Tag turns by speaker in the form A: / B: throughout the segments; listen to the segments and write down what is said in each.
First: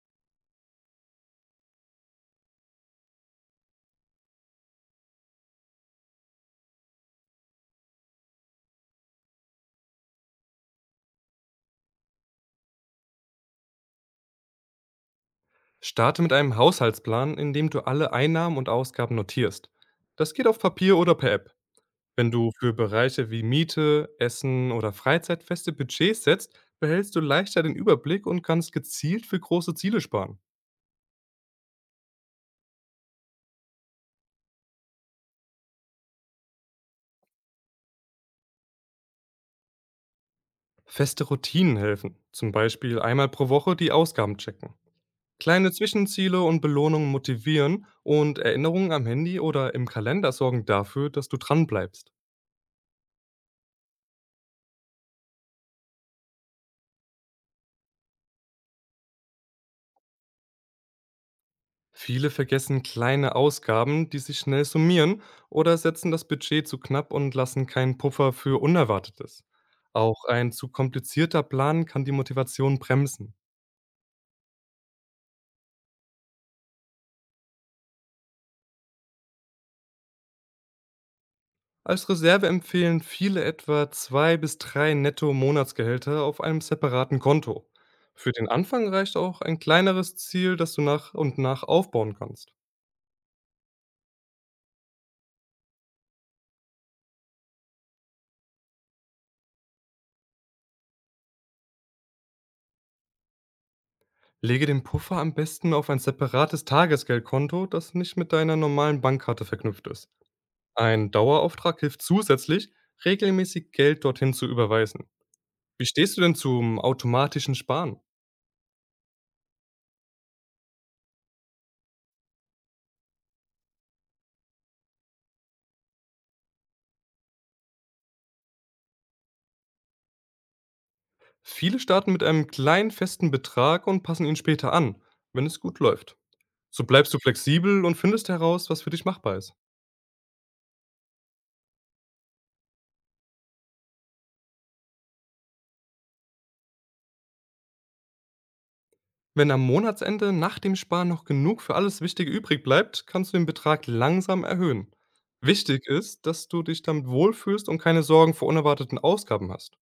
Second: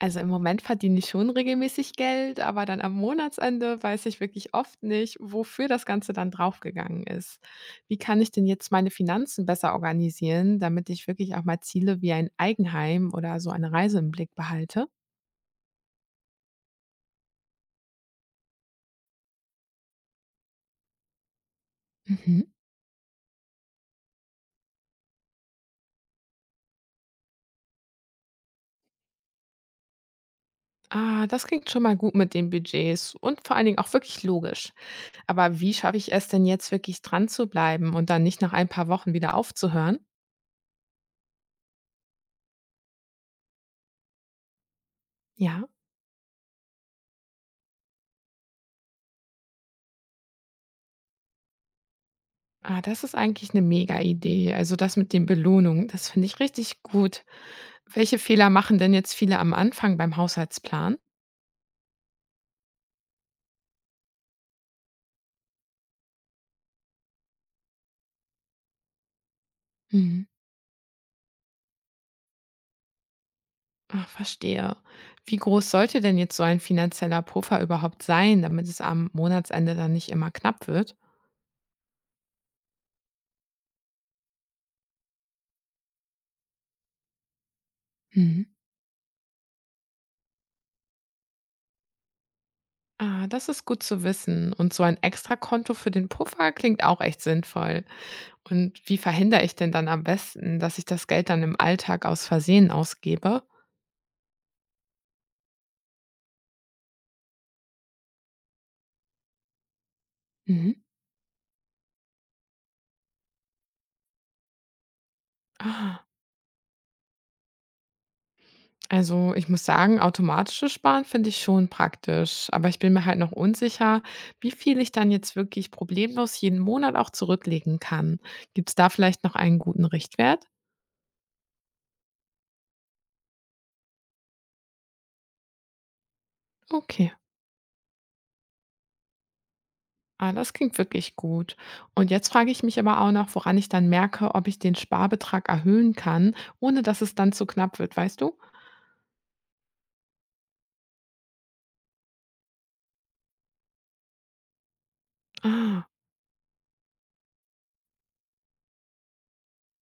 A: Also, im Moment verdiene ich schon regelmäßig Geld, aber dann am Monatsende weiß ich wirklich oft nicht, wofür das Ganze dann draufgegangen ist. Wie kann ich denn jetzt meine Finanzen besser organisieren, damit ich wirklich auch mal Ziele wie ein Eigenheim oder so eine Reise im Blick behalte?
B: Starte mit einem Haushaltsplan, in dem du alle Einnahmen und Ausgaben notierst. Das geht auf Papier oder per App. Wenn
A: Mhm.
B: du für Bereiche wie Miete, Essen oder Freizeit feste Budgets setzt, behältst du leichter den Überblick und kannst gezielt für große Ziele sparen.
A: Ah, das klingt schon mal gut mit den Budgets und vor allen Dingen auch wirklich logisch. Aber wie schaffe ich es denn jetzt wirklich dran zu bleiben und dann nicht nach ein paar Wochen wieder aufzuhören?
B: Feste Routinen helfen, zum Beispiel einmal pro Woche die Ausgaben checken.
A: Ja.
B: Kleine Zwischenziele und Belohnungen motivieren und Erinnerungen am Handy oder im Kalender sorgen dafür, dass du dranbleibst.
A: Ah, das ist eigentlich eine Mega-Idee. Also, das mit den Belohnungen, das finde ich richtig gut. Welche Fehler machen denn jetzt viele am Anfang beim Haushaltsplan?
B: Viele vergessen kleine Ausgaben, die sich schnell summieren, oder setzen das Budget zu knapp und lassen keinen Puffer für Unerwartetes.
A: Mhm.
B: Auch ein zu komplizierter Plan kann die Motivation bremsen.
A: Ah, verstehe. Wie groß sollte denn jetzt so ein finanzieller Puffer überhaupt sein, damit es am Monatsende dann nicht immer knapp wird?
B: Als Reserve empfehlen viele etwa zwei bis drei Netto-Monatsgehälter auf einem separaten Konto. Für
A: Mhm.
B: den Anfang reicht auch ein kleineres Ziel, das du nach und nach aufbauen kannst.
A: Ah, das ist gut zu wissen. Und so ein Extrakonto für den Puffer klingt auch echt sinnvoll. Und wie verhindere ich denn dann am besten, dass ich das Geld dann im Alltag aus Versehen ausgebe?
B: Lege den Puffer am besten auf ein separates Tagesgeldkonto, das nicht mit deiner normalen Bankkarte verknüpft ist.
A: Mhm.
B: Ein Dauerauftrag hilft zusätzlich, regelmäßig Geld dorthin zu überweisen. Wie
A: Ah.
B: stehst du denn zum automatischen Sparen?
A: Also, ich muss sagen, automatisches Sparen finde ich schon praktisch, aber ich bin mir halt noch unsicher, wie viel ich dann jetzt wirklich problemlos jeden Monat auch zurücklegen kann. Gibt es da vielleicht noch einen guten Richtwert?
B: Viele starten mit einem kleinen festen Betrag und passen ihn später an, wenn es gut läuft. So
A: Okay,
B: bleibst du flexibel und findest heraus, was für dich machbar ist.
A: ah, das klingt wirklich gut. Und jetzt frage ich mich aber auch noch, woran ich dann merke, ob ich den Sparbetrag erhöhen kann, ohne dass es dann zu knapp wird, weißt du?
B: Wenn am Monatsende nach dem Sparen noch genug für alles Wichtige übrig bleibt, kannst du den Betrag langsam erhöhen. Wichtig
A: Ah,
B: ist, dass du dich damit wohlfühlst und keine Sorgen vor unerwarteten Ausgaben hast.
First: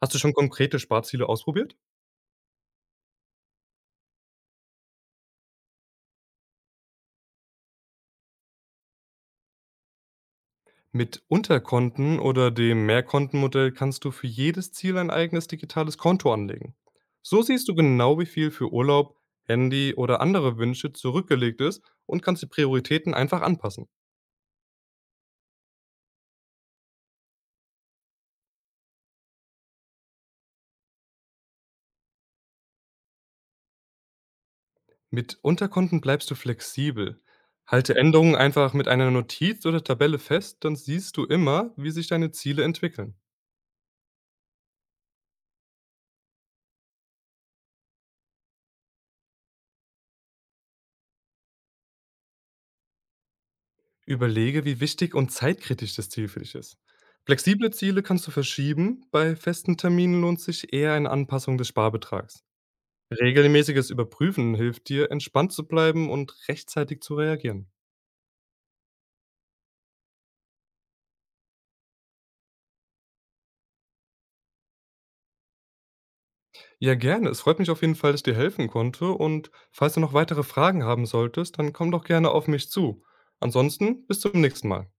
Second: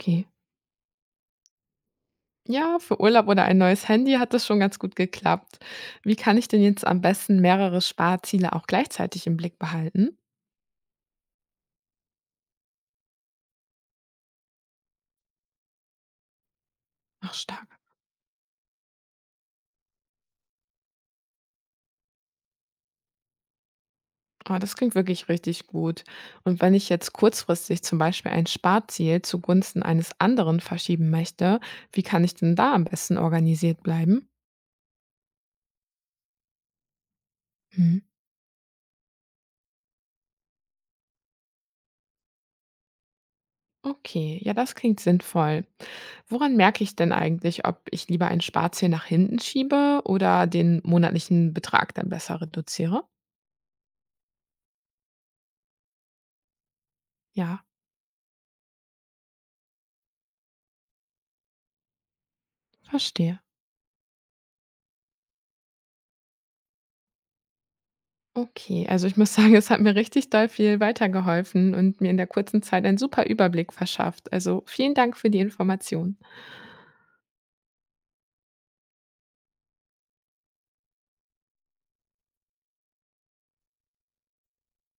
B: Hast du schon konkrete Sparziele ausprobiert?
A: Ja, für Urlaub oder ein neues Handy hat das schon ganz gut geklappt. Wie kann ich denn jetzt am besten mehrere Sparziele auch gleichzeitig im Blick behalten?
B: Mit Unterkonten oder dem Mehrkontenmodell kannst du für jedes Ziel ein eigenes digitales Konto anlegen.
A: Ach,
B: So siehst du
A: stark.
B: genau, wie viel für Urlaub, Handy oder andere Wünsche zurückgelegt ist und kannst die Prioritäten einfach anpassen.
A: Ah, das klingt wirklich richtig gut. Und wenn ich jetzt kurzfristig zum Beispiel ein Sparziel zugunsten eines anderen verschieben möchte, wie kann ich denn da am besten organisiert bleiben?
B: Mit Unterkonten bleibst du flexibel. Halte
A: Hm.
B: Änderungen einfach mit einer Notiz oder Tabelle fest, dann siehst du immer, wie sich deine Ziele entwickeln.
A: Okay, ja, das klingt sinnvoll. Woran merke ich denn eigentlich, ob ich lieber ein Sparziel nach hinten schiebe oder den monatlichen Betrag dann besser reduziere?
B: Überlege, wie wichtig und zeitkritisch das Ziel für dich ist.
A: Ja,
B: Flexible Ziele kannst du verschieben, bei festen Terminen lohnt sich eher eine Anpassung des Sparbetrags.
A: verstehe.
B: Regelmäßiges Überprüfen hilft dir, entspannt zu bleiben und rechtzeitig zu reagieren.
A: Okay, also ich muss sagen, es hat mir richtig doll viel weitergeholfen und mir in der kurzen Zeit einen super Überblick verschafft. Also vielen Dank für die Information.
B: Ja, gerne. Es freut mich auf jeden Fall, dass ich dir helfen konnte. Und falls du noch weitere Fragen haben solltest, dann komm doch gerne auf mich zu. Ansonsten bis zum nächsten Mal.